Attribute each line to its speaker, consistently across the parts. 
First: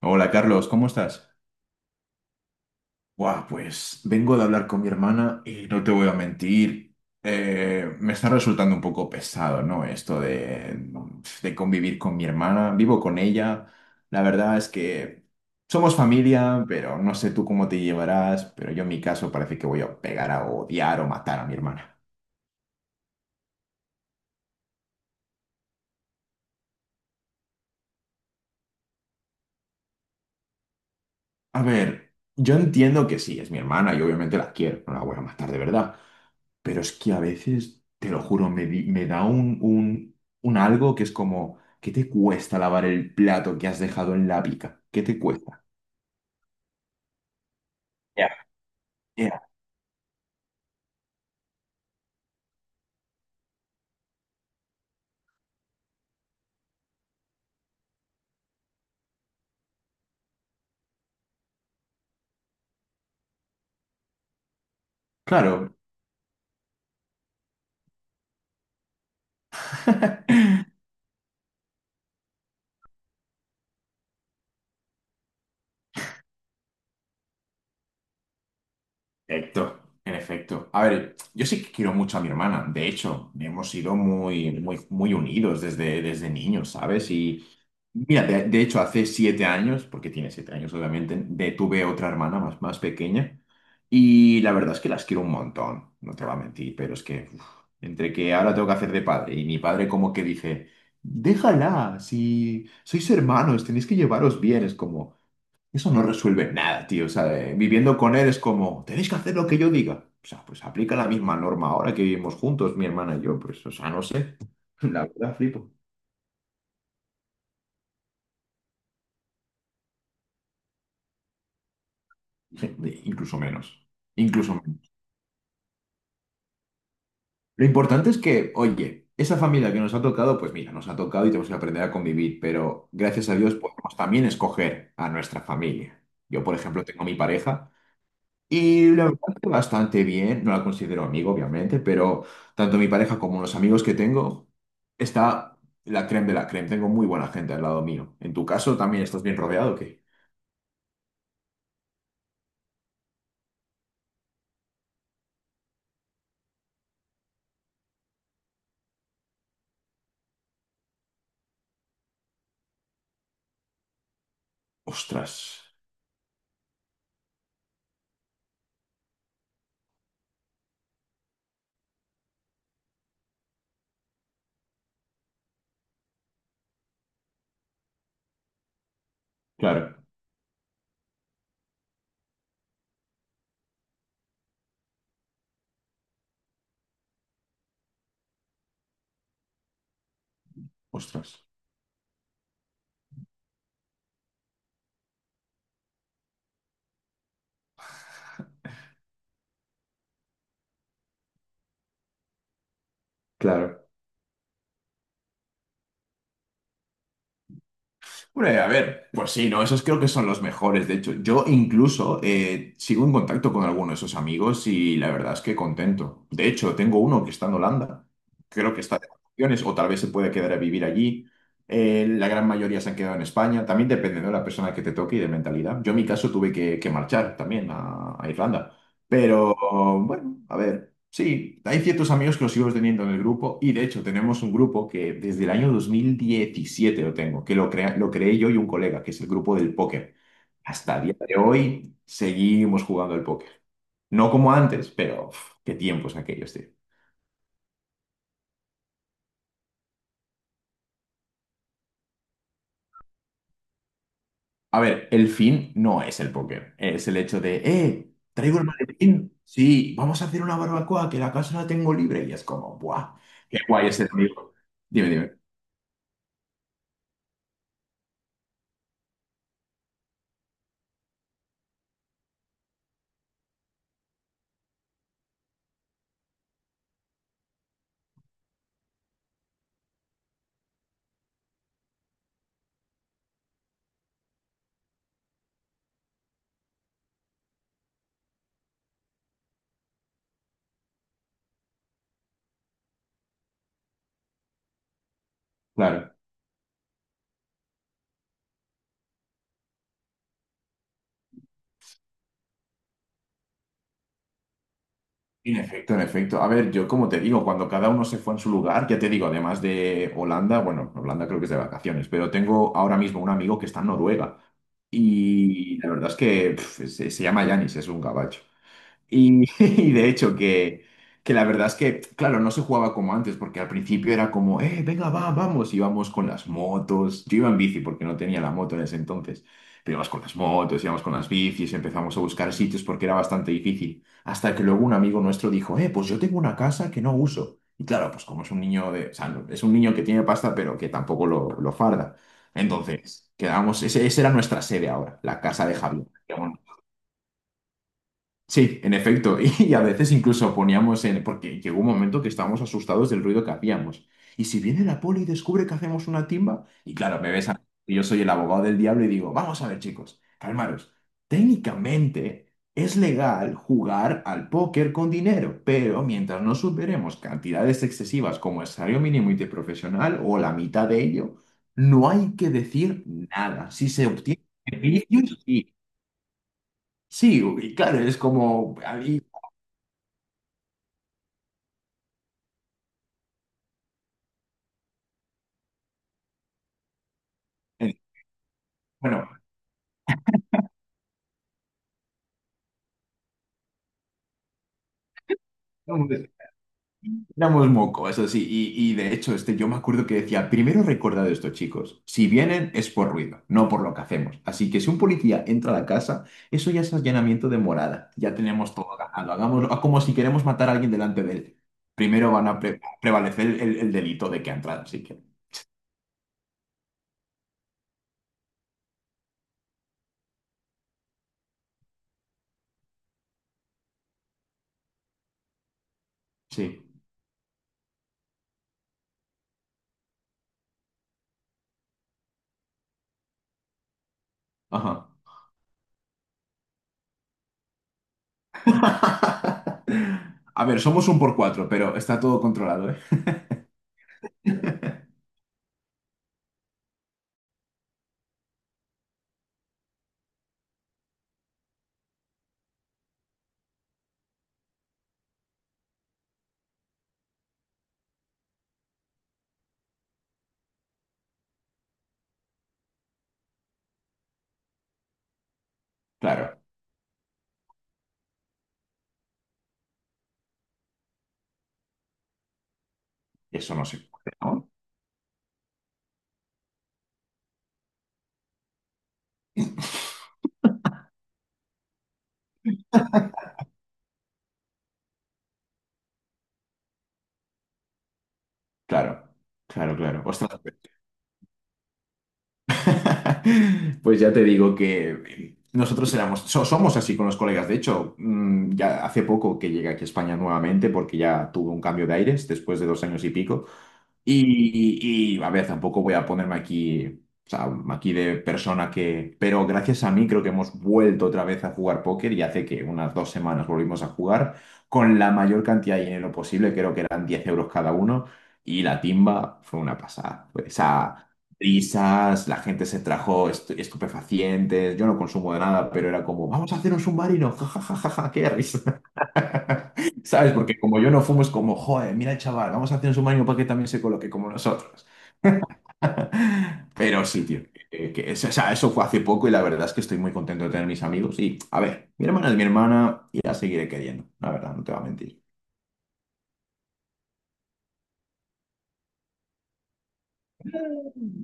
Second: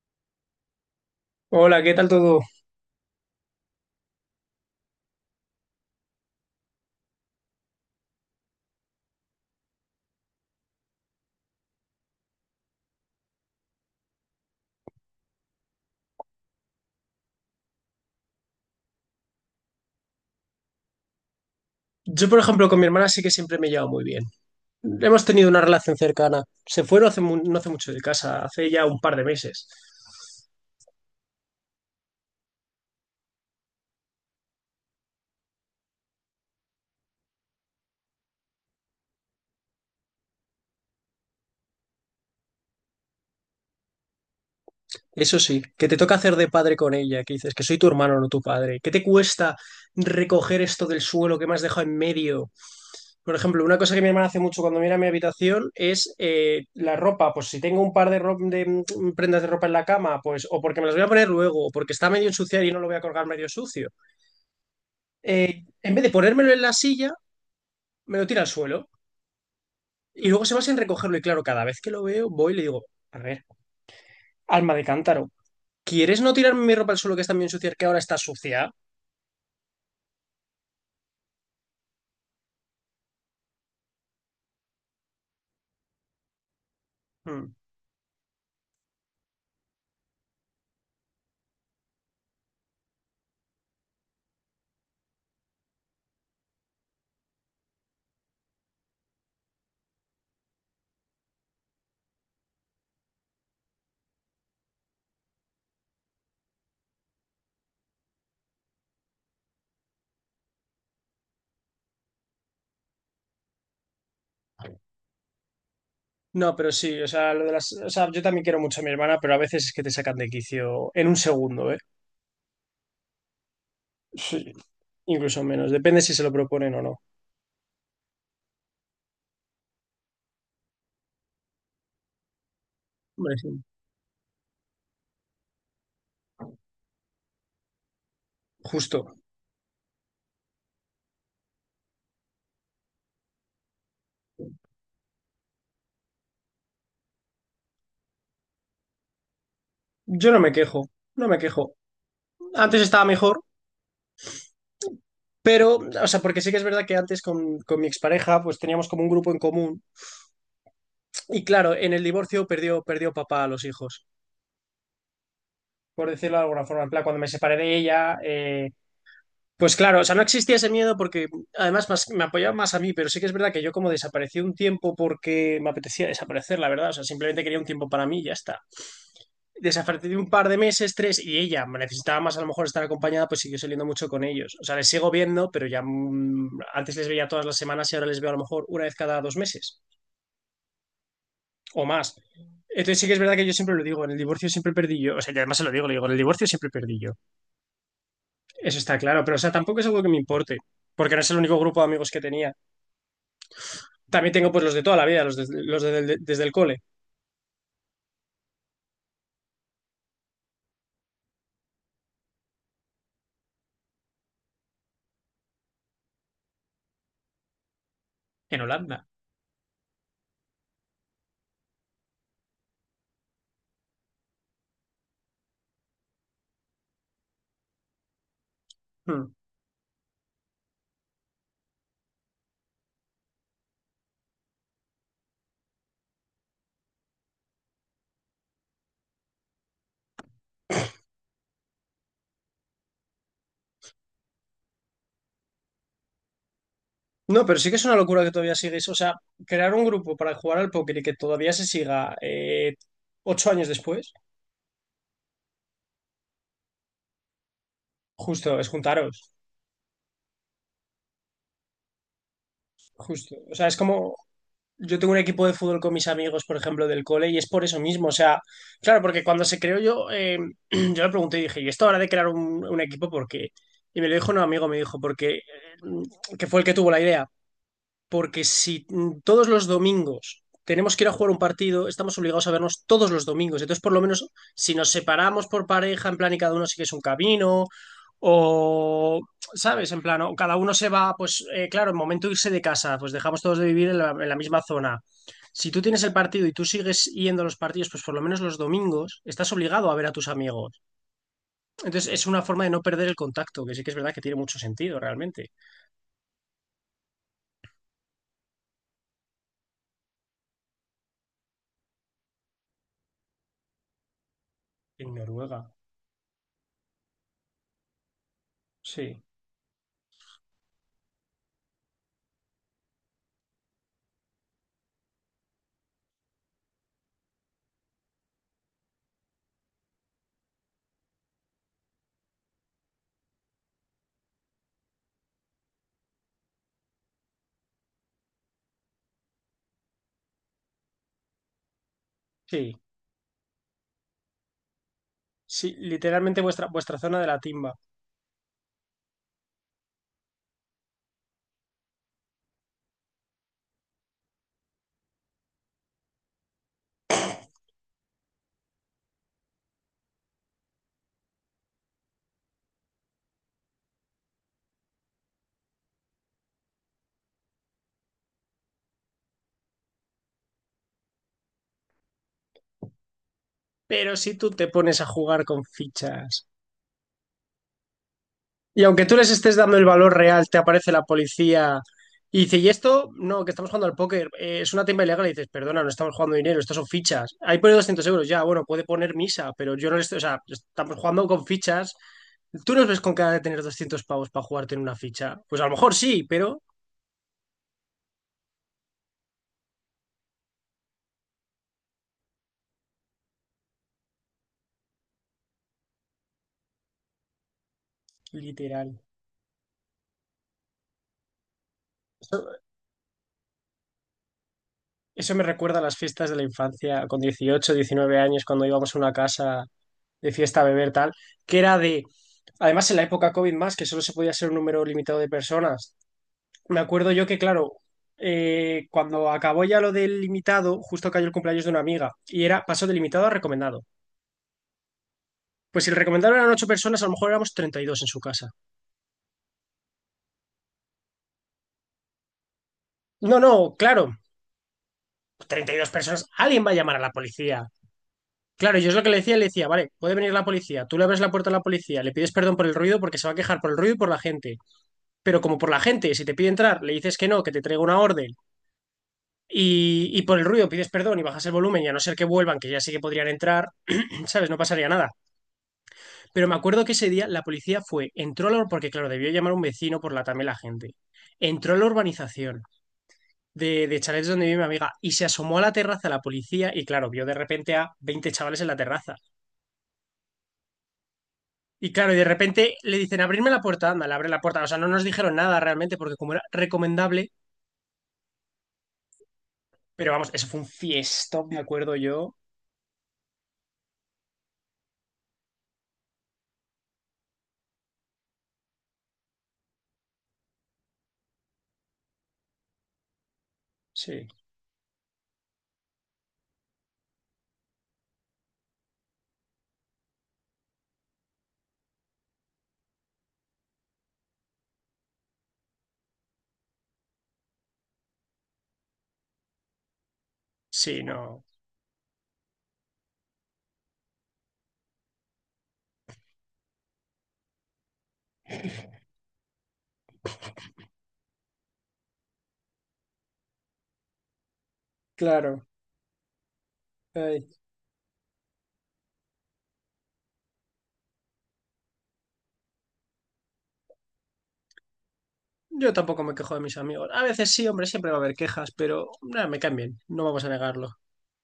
Speaker 1: Hola Carlos, ¿cómo estás?
Speaker 2: Hola, ¿qué tal todo?
Speaker 1: Buah, pues vengo de hablar con mi hermana y no te voy a mentir, me está resultando un poco pesado, ¿no? Esto de convivir con mi hermana, vivo con ella, la verdad es que somos familia, pero no sé tú cómo te llevarás, pero yo en mi caso parece que voy a pegar a odiar o matar a mi hermana.
Speaker 2: Yo, por ejemplo, con mi hermana sí que siempre me he llevado muy bien. Hemos tenido una relación cercana. Se fue no hace mucho de casa, hace ya un par de meses.
Speaker 1: A ver, yo entiendo que sí, es mi hermana y obviamente la quiero, no la voy a matar de verdad. Pero es que a veces, te lo juro, me da un algo que es como, ¿qué te cuesta lavar el plato que has dejado en la pica? ¿Qué te
Speaker 2: Eso sí,
Speaker 1: cuesta?
Speaker 2: que te toca hacer de padre con ella, que dices que soy tu hermano, no
Speaker 1: Ya.
Speaker 2: tu padre. ¿Qué te
Speaker 1: Ya.
Speaker 2: cuesta recoger esto del suelo que me has dejado en medio? Por ejemplo, una cosa que mi hermana hace mucho cuando mira mi habitación es la ropa. Pues si tengo un par de prendas de ropa en la cama, pues o porque me las voy a poner luego, o porque está medio ensuciada y no lo voy a colgar medio sucio. eh,
Speaker 1: Claro.
Speaker 2: en vez de ponérmelo en la silla, me lo tira al suelo y luego se va sin recogerlo. Y claro, cada vez que lo veo, voy y le digo, a ver, alma de cántaro, ¿quieres no tirarme mi ropa al suelo que está bien sucia, que ahora está sucia?
Speaker 1: Perfecto, en efecto. A ver, yo sí que quiero mucho a mi hermana. De hecho, hemos sido muy, muy, muy unidos desde niños, ¿sabes? Y
Speaker 2: Mm.
Speaker 1: mira, de hecho, hace 7 años, porque tiene 7 años, obviamente, tuve otra hermana más pequeña. Y la verdad es que las quiero un montón, no te voy a mentir, pero es que uf, entre que ahora tengo que hacer de padre y mi padre como que dice, déjala, si sois hermanos, tenéis que llevaros bien, es como... Eso no resuelve nada, tío. O sea, viviendo con él es como, tenéis que hacer lo que yo diga. O sea, pues aplica la misma norma ahora que vivimos juntos, mi hermana y yo. Pues, o sea, no sé. La verdad, flipo.
Speaker 2: No, pero sí, o sea, yo también quiero mucho a mi hermana, pero a veces es que te sacan de quicio en un segundo, ¿eh?
Speaker 1: Incluso menos.
Speaker 2: Sí,
Speaker 1: Incluso menos.
Speaker 2: incluso menos, depende si se lo proponen o no.
Speaker 1: Lo importante es que, oye, esa familia que nos ha tocado, pues mira, nos ha tocado y tenemos que aprender a convivir. Pero gracias
Speaker 2: Hombre,
Speaker 1: a Dios
Speaker 2: sí.
Speaker 1: podemos también escoger a nuestra familia. Yo, por ejemplo, tengo mi pareja. Y la
Speaker 2: Justo.
Speaker 1: verdad que bastante bien, no la considero amigo, obviamente, pero tanto mi pareja como los amigos que tengo, está la creme de la creme. Tengo muy buena gente al lado mío. En tu caso, ¿también estás bien rodeado o qué?
Speaker 2: Yo no me quejo, no me quejo. Antes estaba mejor, pero, o sea, porque sí que es verdad que antes con mi expareja, pues teníamos como un grupo en común. Y claro, en el divorcio perdió papá a los hijos,
Speaker 1: Ostras,
Speaker 2: por decirlo de alguna forma. En plan, cuando me separé de ella, pues claro, o sea, no existía ese miedo porque me apoyaba más a mí, pero sí que es verdad que yo como desaparecí un tiempo porque me apetecía desaparecer, la verdad. O sea, simplemente quería un tiempo para mí y ya está.
Speaker 1: claro,
Speaker 2: Desaparecí un par de meses, tres, y ella me necesitaba más a lo mejor estar acompañada, pues siguió saliendo mucho con ellos. O sea, les sigo viendo, pero ya antes les veía todas las semanas y ahora les veo a lo mejor una vez cada dos meses
Speaker 1: ostras,
Speaker 2: o más. Entonces sí que es verdad que yo siempre lo digo, en el divorcio siempre perdí yo, o sea, y además se lo digo, le digo, en el divorcio siempre perdí yo. Eso está claro, pero o sea, tampoco es algo que me importe, porque no es el único grupo de amigos que tenía.
Speaker 1: claro.
Speaker 2: También tengo pues los de toda la vida, los desde el cole.
Speaker 1: Hombre, a ver, pues sí, ¿no? Esos creo que son los mejores. De hecho, yo incluso sigo en contacto con alguno de esos amigos y la verdad es que contento. De hecho, tengo uno que está en Holanda.
Speaker 2: En
Speaker 1: Creo que está
Speaker 2: Holanda.
Speaker 1: de vacaciones o tal vez se puede quedar a vivir allí. La gran mayoría se han quedado en España. También depende, ¿no? de la persona que te toque y de mentalidad. Yo en mi caso tuve que marchar también a Irlanda.
Speaker 2: Hmm.
Speaker 1: Pero bueno, a ver. Sí, hay ciertos amigos que los sigo teniendo en el grupo y de hecho tenemos un grupo que desde el año 2017 lo tengo, que lo creé yo y un colega, que es el grupo del póker. Hasta el día de hoy seguimos jugando al póker. No como antes, pero uf, qué tiempos aquellos, tío.
Speaker 2: No, pero sí que es una locura que todavía sigues, o sea, crear un grupo para jugar al póker y que todavía se siga 8 años después,
Speaker 1: A ver, el fin no es el póker, es el hecho de,
Speaker 2: justo,
Speaker 1: traigo el
Speaker 2: es juntaros,
Speaker 1: maletín, sí, vamos a hacer una barbacoa, que la casa la tengo libre y es como, ¡buah!
Speaker 2: justo. O
Speaker 1: ¡Qué
Speaker 2: sea, es
Speaker 1: guay es el
Speaker 2: como,
Speaker 1: amigo!
Speaker 2: Yo
Speaker 1: Dime,
Speaker 2: tengo un
Speaker 1: dime,
Speaker 2: equipo de fútbol con mis amigos, por ejemplo, del cole, y es por eso mismo. O sea, claro, porque cuando se creó yo, yo le pregunté y dije, ¿y esto ahora de crear un equipo, por qué? Y me lo dijo un amigo, me dijo, porque, que fue el que tuvo la idea porque si todos los domingos tenemos que ir a jugar un partido, estamos obligados a vernos todos los domingos. Entonces, por lo menos, si nos separamos por pareja, en plan, y cada uno sigue su camino, o, ¿sabes? En plan, o cada uno se va, pues, claro, en momento de irse de casa, pues dejamos todos de vivir en la misma zona. Si tú tienes el
Speaker 1: claro.
Speaker 2: partido y tú sigues yendo a los partidos, pues por lo menos los domingos estás obligado a ver a tus amigos. Entonces, es una forma de no perder el contacto, que sí que es verdad que tiene mucho sentido realmente.
Speaker 1: En efecto, en efecto. A ver, yo como te digo, cuando cada uno se fue en su lugar, ya te digo, además de Holanda, bueno, Holanda creo que es de vacaciones, pero tengo ahora mismo un amigo que está en Noruega
Speaker 2: En Noruega,
Speaker 1: y la verdad es que se llama Yanis, es un gabacho.
Speaker 2: sí,
Speaker 1: Y, y de hecho que la verdad es que, claro, no se jugaba como antes, porque al principio era como, venga, va, vamos, íbamos con las motos. Yo iba en bici porque no tenía la moto en ese entonces, pero íbamos con las motos, íbamos con las bicis, empezamos a buscar sitios porque era bastante difícil. Hasta que luego un amigo nuestro dijo, pues yo tengo una casa que no uso. Y claro, pues como es un niño de, o sea, no- es un niño que tiene pasta, pero que tampoco lo, lo farda.
Speaker 2: sí.
Speaker 1: Entonces, quedamos, esa era nuestra sede ahora, la casa
Speaker 2: Sí,
Speaker 1: de Javier.
Speaker 2: literalmente vuestra, vuestra zona de la timba.
Speaker 1: Sí, en efecto. Y a veces incluso poníamos en... Porque llegó un momento que estábamos asustados del ruido que hacíamos. Y si viene la poli y descubre que hacemos una timba... Y claro, me ves a... y Yo soy el abogado del diablo y digo, vamos a ver, chicos, calmaros. Técnicamente es legal jugar al póker con dinero, pero mientras no superemos cantidades excesivas como el salario mínimo interprofesional o la mitad de ello, no hay que decir nada. Si se
Speaker 2: Pero si
Speaker 1: obtiene
Speaker 2: tú te pones a
Speaker 1: beneficios,
Speaker 2: jugar con
Speaker 1: sí.
Speaker 2: fichas
Speaker 1: Sí, y claro, es como,
Speaker 2: y aunque tú les estés dando el valor real, te aparece la policía y dice, ¿y esto? No, que estamos jugando al póker. Es una timba ilegal. Y dices, perdona, no estamos jugando dinero, estas son fichas. Ahí pone
Speaker 1: Eh,
Speaker 2: 200 euros, ya, bueno, puede poner
Speaker 1: Bueno,
Speaker 2: misa, pero yo no le estoy, o sea, estamos jugando con fichas. ¿Tú nos ves con cara de tener 200 pavos para jugarte en una ficha? Pues a lo mejor sí,
Speaker 1: éramos
Speaker 2: pero
Speaker 1: éramos moco, eso sí, y de hecho, este, yo me acuerdo que decía, primero recordad esto, chicos, si vienen es por ruido, no por lo que hacemos. Así que si un policía entra a la casa, eso ya es allanamiento de morada, ya tenemos
Speaker 2: literal.
Speaker 1: todo ganado, hagámoslo como si queremos matar a alguien delante de él. Primero van a prevalecer el delito de que ha entrado, así que
Speaker 2: Eso me recuerda a las fiestas de la infancia, con 18 19 años, cuando íbamos a una casa de fiesta, beber, tal, que era de, además en la época COVID más, que solo se podía ser un número limitado de personas. Me
Speaker 1: sí,
Speaker 2: acuerdo yo que, claro, cuando acabó ya lo del limitado, justo cayó el cumpleaños de una amiga y era pasó de limitado a recomendado.
Speaker 1: ajá.
Speaker 2: Pues si el recomendado eran ocho personas, a lo mejor éramos 32 en su casa.
Speaker 1: A ver, somos un por cuatro, pero está todo controlado, ¿eh?
Speaker 2: No, no, claro, 32 personas, alguien va a llamar a la policía. Claro, yo es lo que le decía, vale, puede venir la policía, tú le abres la puerta a la policía, le pides perdón por el ruido porque se va a quejar por el ruido y por la gente. Pero como por la gente, si te pide entrar, le dices que no, que te traiga una orden. Y por el ruido pides perdón y bajas el volumen y a no ser que vuelvan, que ya sí que podrían entrar, ¿sabes? No pasaría nada. Pero me
Speaker 1: Claro,
Speaker 2: acuerdo que ese día la policía fue, entró a la, porque claro, debió llamar a un vecino por la también la gente. Entró a la urbanización
Speaker 1: eso no
Speaker 2: de,
Speaker 1: se
Speaker 2: de chalets
Speaker 1: puede,
Speaker 2: donde vive mi
Speaker 1: ¿no?
Speaker 2: amiga y se asomó a la terraza la policía y claro, vio de repente a 20 chavales en la terraza. Y claro, y de repente le dicen, abrirme la puerta, anda, le abre la puerta. O sea, no nos dijeron nada realmente porque como era recomendable,
Speaker 1: Claro, claro,
Speaker 2: pero
Speaker 1: claro.
Speaker 2: vamos, eso
Speaker 1: Ostras,
Speaker 2: fue un fiestón me acuerdo yo.
Speaker 1: Pues ya te digo que nosotros éramos, somos así con los colegas. De hecho, ya hace poco que llegué aquí a España nuevamente porque ya tuve un cambio de aires después de 2 años y pico.
Speaker 2: Sí,
Speaker 1: A ver, tampoco voy a ponerme aquí, o sea, aquí de persona que... Pero gracias a mí creo que hemos vuelto otra vez a jugar póker y hace que unas 2 semanas volvimos a jugar con la mayor cantidad de dinero posible, creo que eran 10 euros cada uno. Y la timba fue una pasada. Pues, o
Speaker 2: sí,
Speaker 1: sea,
Speaker 2: no.
Speaker 1: risas la gente se trajo estupefacientes, yo no consumo de nada, pero era como, vamos a hacer un submarino, jajajaja, qué risa. ¿Sabes? Porque como yo no fumo, es como, joder, mira el chaval, vamos a hacer un submarino para que también se coloque como nosotros.
Speaker 2: Claro.
Speaker 1: Pero sí,
Speaker 2: Ay.
Speaker 1: tío, que eso, o sea, eso fue hace poco y la verdad es que estoy muy contento de tener mis amigos. Y, a ver, mi hermana es mi hermana y la seguiré queriendo, la verdad, no te voy a mentir.
Speaker 2: Yo tampoco me quejo de mis amigos. A veces sí, hombre, siempre va a haber quejas, pero nada, me caen bien, no vamos a negarlo.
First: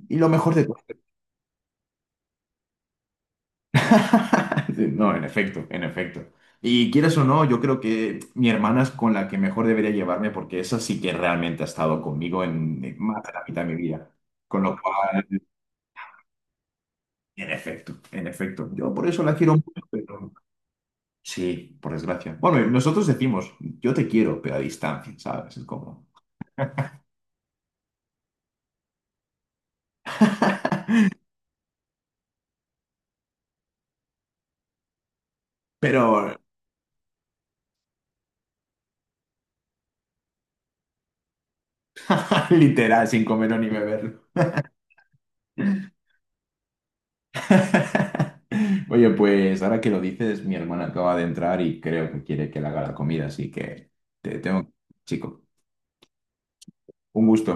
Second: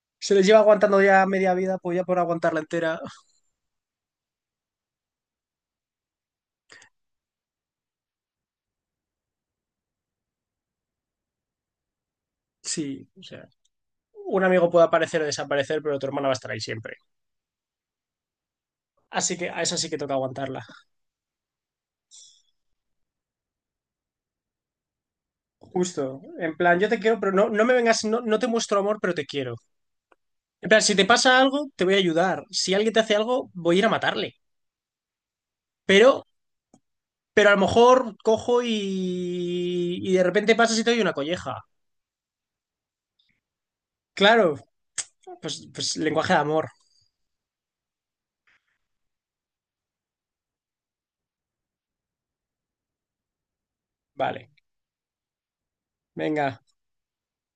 Speaker 1: Y lo
Speaker 2: Se les
Speaker 1: mejor
Speaker 2: lleva
Speaker 1: de
Speaker 2: aguantando ya media vida, pues ya por aguantarla entera.
Speaker 1: Sí, No, en efecto, en efecto. Y quieras o no, yo creo que mi hermana es con la que mejor debería llevarme porque esa sí que realmente ha estado conmigo en
Speaker 2: Sí,
Speaker 1: más
Speaker 2: o
Speaker 1: de la
Speaker 2: sea,
Speaker 1: mitad de mi vida.
Speaker 2: un
Speaker 1: Con
Speaker 2: amigo
Speaker 1: lo
Speaker 2: puede aparecer o
Speaker 1: cual,
Speaker 2: desaparecer, pero tu hermana va a estar ahí siempre.
Speaker 1: en efecto, en efecto. Yo por eso
Speaker 2: Así
Speaker 1: la
Speaker 2: que
Speaker 1: quiero
Speaker 2: a esa
Speaker 1: mucho,
Speaker 2: sí que toca
Speaker 1: pero
Speaker 2: aguantarla.
Speaker 1: sí, por desgracia. Bueno, y nosotros decimos, yo te quiero, pero a distancia, ¿sabes? Es como...
Speaker 2: Justo, en plan, yo te quiero, pero no, no me vengas, no, no te muestro amor, pero te quiero. En plan, si te pasa algo, te voy a ayudar. Si alguien te hace algo, voy a ir a matarle. Pero,
Speaker 1: Pero
Speaker 2: pero a lo mejor cojo y de repente pasas y te doy una colleja.
Speaker 1: literal, sin comer ni beber.
Speaker 2: Claro, pues lenguaje de amor.
Speaker 1: Oye, pues ahora que lo dices, mi hermana acaba de entrar y creo que quiere que le haga la comida, así que te
Speaker 2: Vale,
Speaker 1: tengo, chico,
Speaker 2: venga.
Speaker 1: un gusto.